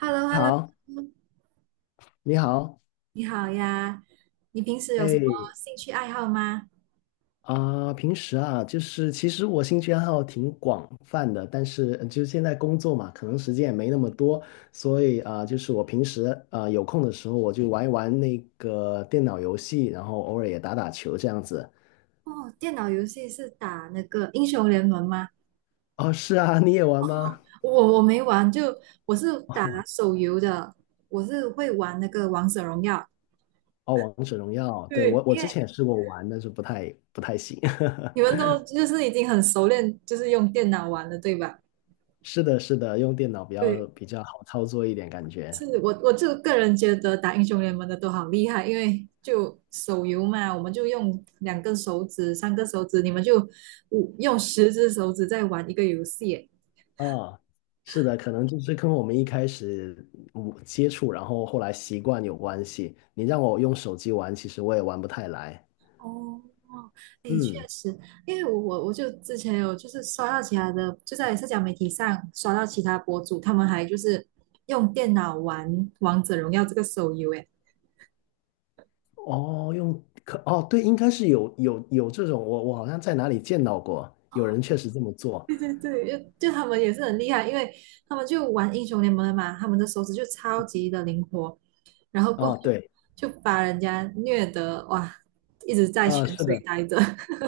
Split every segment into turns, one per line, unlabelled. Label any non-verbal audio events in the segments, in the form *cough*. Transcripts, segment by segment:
h e l l o h e l l o
好，你好，
你好呀。你平时有什么
哎，
兴趣爱好吗？
啊、平时啊，就是其实我兴趣爱好挺广泛的，但是就是现在工作嘛，可能时间也没那么多，所以啊、就是我平时啊、有空的时候，我就玩一玩那个电脑游戏，然后偶尔也打打球这样子。
哦，电脑游戏是打那个英雄联盟吗？
哦，是啊，你也玩吗？
我没玩，就我是打手游的，我是会玩那个王者荣耀。
哦，王者荣耀，对，我
对，
我
因
之
为
前也试过玩，但是不太行。*laughs*
你们都就是已经很熟练，就是用电脑玩了，对吧？
是的，是的，用电脑比较
对。
比较好操作一点，感觉。
是我就个人觉得打英雄联盟的都好厉害，因为就手游嘛，我们就用两根手指、三根手指，你们就用十只手指在玩一个游戏。
啊，是的，可能就是跟我们一开始接触，然后后来习惯有关系。你让我用手机玩，其实我也玩不太来。
哦，哦，哎，确
嗯，
实，因为我就之前有就是刷到其他的，就在社交媒体上刷到其他博主，他们还就是用电脑玩《王者荣耀》这个手游，哎。
哦，用可哦，对，应该是有这种，我好像在哪里见到过，有人确实这么
*laughs*
做。
对对对，就他们也是很厉害，因为他们就玩英雄联盟的嘛，他们的手指就超级的灵活，然后过后
啊，对，
就把人家虐得哇，一直在泉
啊，是
水
的，
待着。*laughs*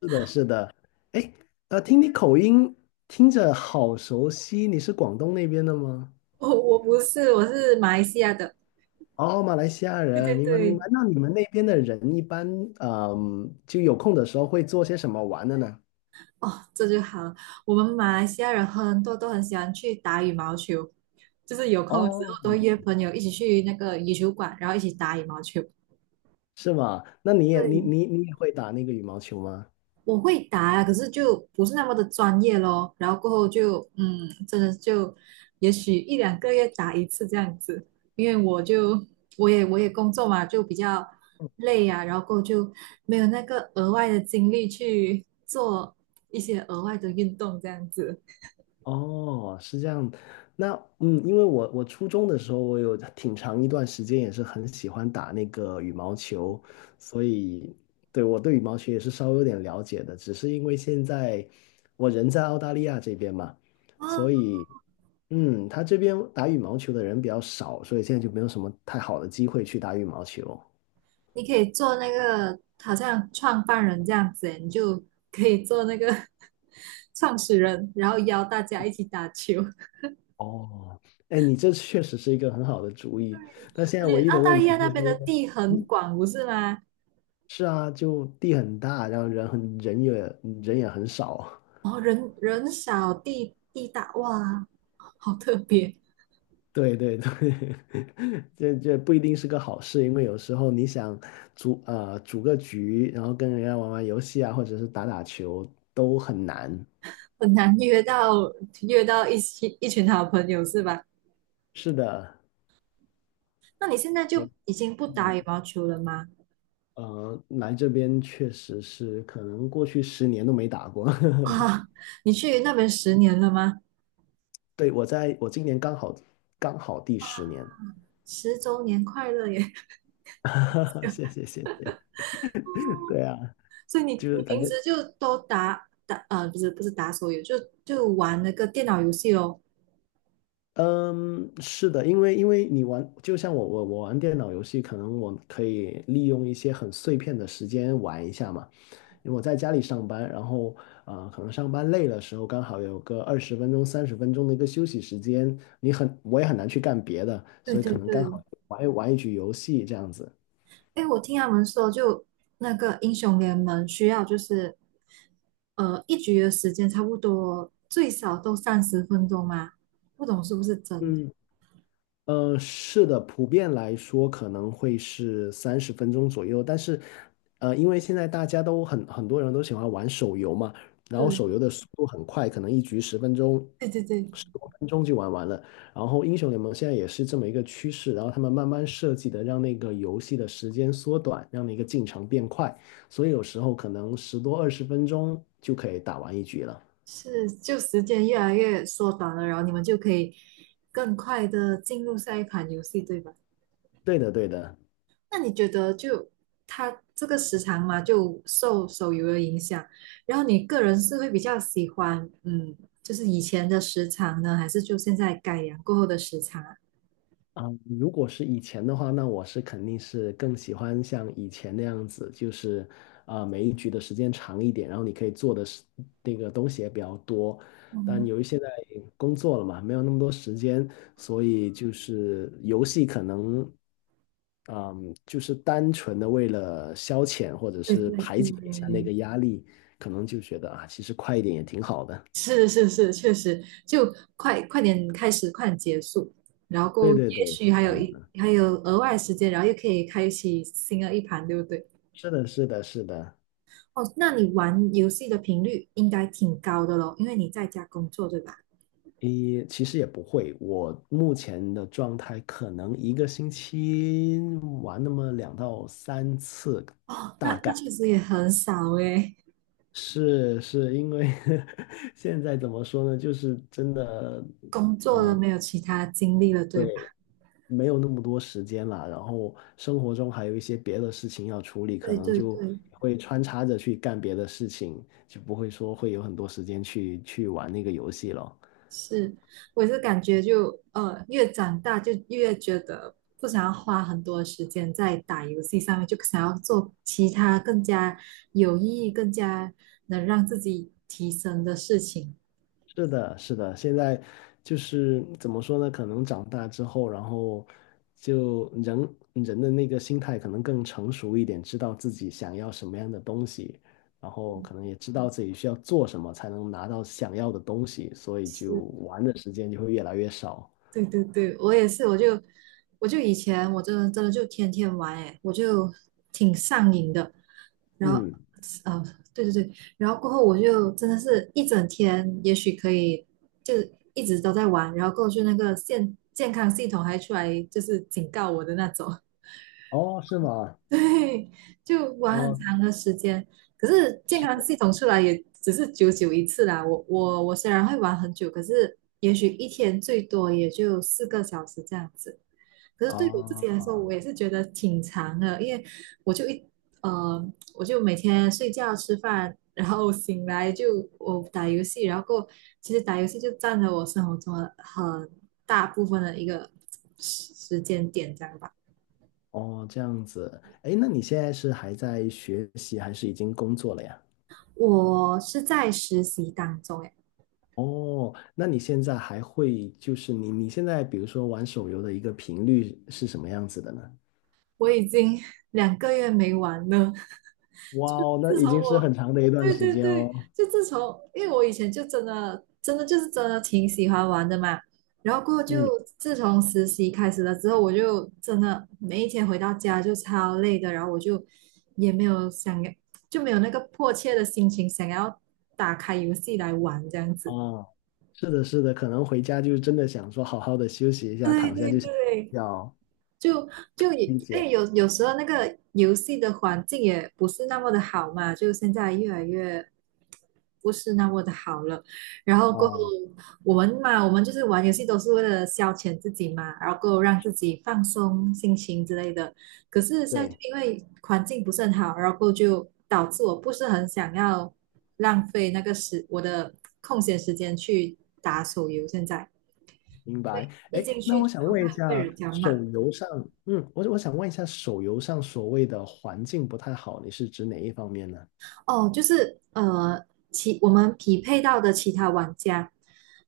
是的，是的。哎，听你口音，听着好熟悉，你是广东那边的吗？
我不是，我是马来西亚的。
哦，马来西亚
对
人，
对
明白明白。
对，
那你们那边的人一般，就有空的时候会做些什么玩的呢？
哦，这就好了。我们马来西亚人很多都很喜欢去打羽毛球，就是有空的时
哦，
候都会约朋友一起去那个羽球馆，然后一起打羽毛球。
是吗？那你也你
对，
你你也会打那个羽毛球吗？
我会打啊，可是就不是那么的专业咯。然后过后就真的就也许一两个月打一次这样子，因为我也工作嘛，就比较累啊，然后过后就没有那个额外的精力去做一些额外的运动这样子。
哦，是这样。那因为我初中的时候，我有挺长一段时间也是很喜欢打那个羽毛球，所以对我对羽毛球也是稍微有点了解的。只是因为现在我人在澳大利亚这边嘛，
哦，
所以他这边打羽毛球的人比较少，所以现在就没有什么太好的机会去打羽毛球。
你可以做那个好像创办人这样子诶，你就可以做那个 *laughs* 创始人，然后邀大家一起打球。
哦，哎，你这确实是一个很好的主意，但现
而
在
且
唯一
澳
的
大
问
利
题
亚那
就是
边
因
的
为
地很
嗯，
广，不是吗？
是啊，就地很大，然后人也很少，
然后人少地大，哇，好特别。
*laughs* 对对对，*laughs* 这不一定是个好事，因为有时候你想组个局，然后跟人家玩玩游戏啊，或者是打打球都很难。
很难约到，约到一起一群好朋友是吧？
是的，
那你现在
所以
就已经不打羽毛球了吗？
来这边确实是可能过去十年都没打过。
*laughs*
*laughs*
哇，你去那边10年了吗？
对，我今年刚好第10年，
10周年快乐耶！
*laughs* 谢谢谢谢。对啊，
*laughs* 所以你
就
你
是感
平
觉，
时就都打打不是不是打手游，就玩那个电脑游戏哦。
嗯，是的，因为你玩，就像我玩电脑游戏，可能我可以利用一些很碎片的时间玩一下嘛。因为我在家里上班，然后啊、可能上班累的时候，刚好有个二十分钟、三十分钟的一个休息时间，我也很难去干别的，
对
所以
对
可能刚好
对，
玩一局游戏这样子。
哎，我听他们说，就那个英雄联盟需要就是一局的时间差不多最少都30分钟嘛，不懂是不是真的？
嗯，是的，普遍来说可能会是三十分钟左右，但是，因为现在大家都很多人都喜欢玩手游嘛，然后手
对
游的速度很快，可能一局十分钟、
对对对，
10多分钟就玩完了。然后英雄联盟现在也是这么一个趋势，然后他们慢慢设计的让那个游戏的时间缩短，让那个进程变快，所以有时候可能10多20分钟就可以打完一局了。
是就时间越来越缩短了，然后你们就可以更快的进入下一款游戏，对吧？
对的，对的。
那你觉得就它这个时长嘛，就受手游的影响，然后你个人是会比较喜欢就是以前的时长呢，还是就现在改良过后的时长啊？
啊，如果是以前的话，那我是肯定是更喜欢像以前那样子，就是啊、每一局的时间长一点，然后你可以做的是那个东西也比较多。但
嗯，
由于现在工作了嘛，没有那么多时间，所以就是游戏可能，嗯，就是单纯的为了消遣或者
对
是
对
排
对，
解一下那个压力，可能就觉得啊，其实快一点也挺好的。
是是是，确实，就快快点开始，快点结束，然
对
后
对
也
对，是
许
这样子。
还有额外时间，然后又可以开启新的一盘，对不对？
是的，是的，是的。
哦，那你玩游戏的频率应该挺高的咯，因为你在家工作，对吧？
诶，其实也不会，我目前的状态可能一个星期玩那么2到3次，
哦，
大
那那
概
确实也很少诶，
是因为 *laughs* 现在怎么说呢，就是真的，
工作了没有其他精力了，对吧？
对，没有那么多时间了，然后生活中还有一些别的事情要处理，可
对
能
对
就
对。
会穿插着去干别的事情，就不会说会有很多时间去玩那个游戏了。
是，我也是感觉就越长大就越觉得不想要花很多时间在打游戏上面，就想要做其他更加有意义、更加能让自己提升的事情。
是的，是的，现在就是怎么说呢？可能长大之后，然后就人的那个心态可能更成熟一点，知道自己想要什么样的东西，然后可能也知道自己需要做什么才能拿到想要的东西，所以就
是。
玩的时间就会越来越少。
对对对，我也是，我就以前我真的真的就天天玩诶，我就挺上瘾的。然后，
嗯，
呃，对对对，然后过后我就真的是一整天，也许可以就是一直都在玩，然后过去那个健康系统还出来就是警告我的那种。
哦，是吗？
*laughs* 对，就玩很
哦，
长的时间。可是健
是
康系统出来也只是久久一次啦。我虽然会玩很久，可是也许一天最多也就4个小时这样子。可是对我自己
啊，
来说，我也是觉得挺长的，因为我就一我就每天睡觉、吃饭，然后醒来就我打游戏，然后过后其实打游戏就占了我生活中的很大部分的一个时间点，这样吧。
哦，这样子。哎，那你现在是还在学习，还是已经工作了呀？
我是在实习当中，哎，
哦，那你现在还会就是你现在比如说玩手游的一个频率是什么样子的呢？
我已经两个月没玩了。*laughs*
哇
就
哦，那
自
已
从
经是很
我，
长的一段
对
时
对
间
对，
哦。
就自从，因为我以前就真的真的就是真的挺喜欢玩的嘛。然后过后就
嗯
自从实习开始了之后，我就真的每一天回到家就超累的，然后我就也没有想要，就没有那个迫切的心情想要打开游戏来玩这样子。
啊，是的，是的，可能回家就真的想说好好的休息一下，
对
躺下
对
就想睡
对。
觉哦。
就就也，
理
哎，
解
有时候那个游戏的环境也不是那么的好嘛，就现在越来越不是那么的好了。然后过后
哦，
我们嘛，我们就是玩游戏都是为了消遣自己嘛，然后过后让自己放松心情之类的。可是现在就
对，
因为环境不是很好，然后过后就导致我不是很想要浪费那个时我的空闲时间去打手游。现在
明白。
对，一
哎，
进
那
去
我
就
想
好
问
像
一
被
下，
人家骂。
手游上，我想问一下，手游上所谓的环境不太好，你是指哪一方面呢？
哦，就是我们匹配到的其他玩家，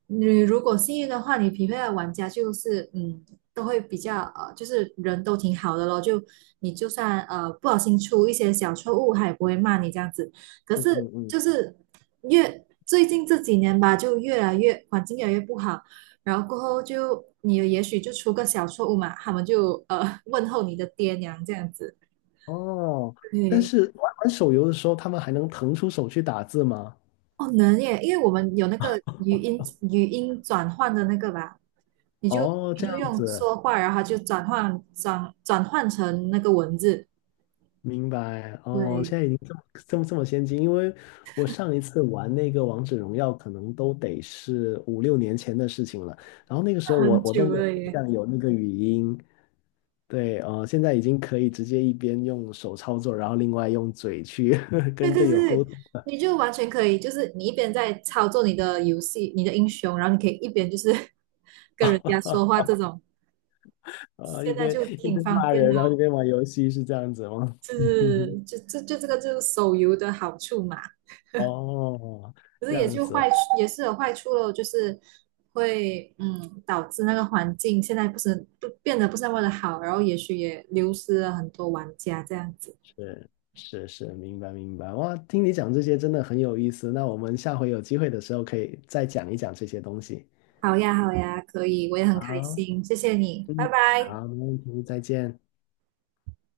你如果幸运的话，你匹配的玩家就是都会比较就是人都挺好的咯，就你就算不小心出一些小错误，他也不会骂你这样子。可
嗯
是
嗯嗯
就是最近这几年吧，就越来越环境越来越不好，然后过后就你也许就出个小错误嘛，他们就问候你的爹娘这样子，
哦，但
对。
是玩玩手游的时候，他们还能腾出手去打字吗？
哦，能耶，因为我们有那个语音转换的那个吧，你就
哦，
你
这
就
样
用
子，
说话，然后它就转换成那个文字，
明白。哦，
对，
现在已经这么先进，因为我上一次玩那个王者荣耀，可能都得是5、6年前的事情了。然后那个时候我
很
我都
久
没有
了
印
耶，
象有那个语音。对，现在已经可以直接一边用手操作，然后另外用嘴去 *laughs*
对
跟
对
队友沟
对，
通了。
你就完全可以，就是你一边在操作你的游戏，你的英雄，然后你可以一边就是 *laughs* 跟人家说话
*laughs*
这种，
啊，一
现在
边
就
一边
挺方
骂
便
人，
的
然
哦，
后一边玩游戏，是这样子吗？
是
*laughs*
就这个就是手游的好处嘛，
哦，
可是
这样子，
也是有坏处咯，就是会导致那个环境现在不是不变得不是那么的好，然后也许也流失了很多玩家这样子。
是是是，明白明白。哇，听你讲这些真的很有意思。那我们下回有机会的时候可以再讲一讲这些东西。
好呀，好呀，可以，我也很开
好，
心，谢谢你，拜
嗯，
拜。
好，没问题，再见。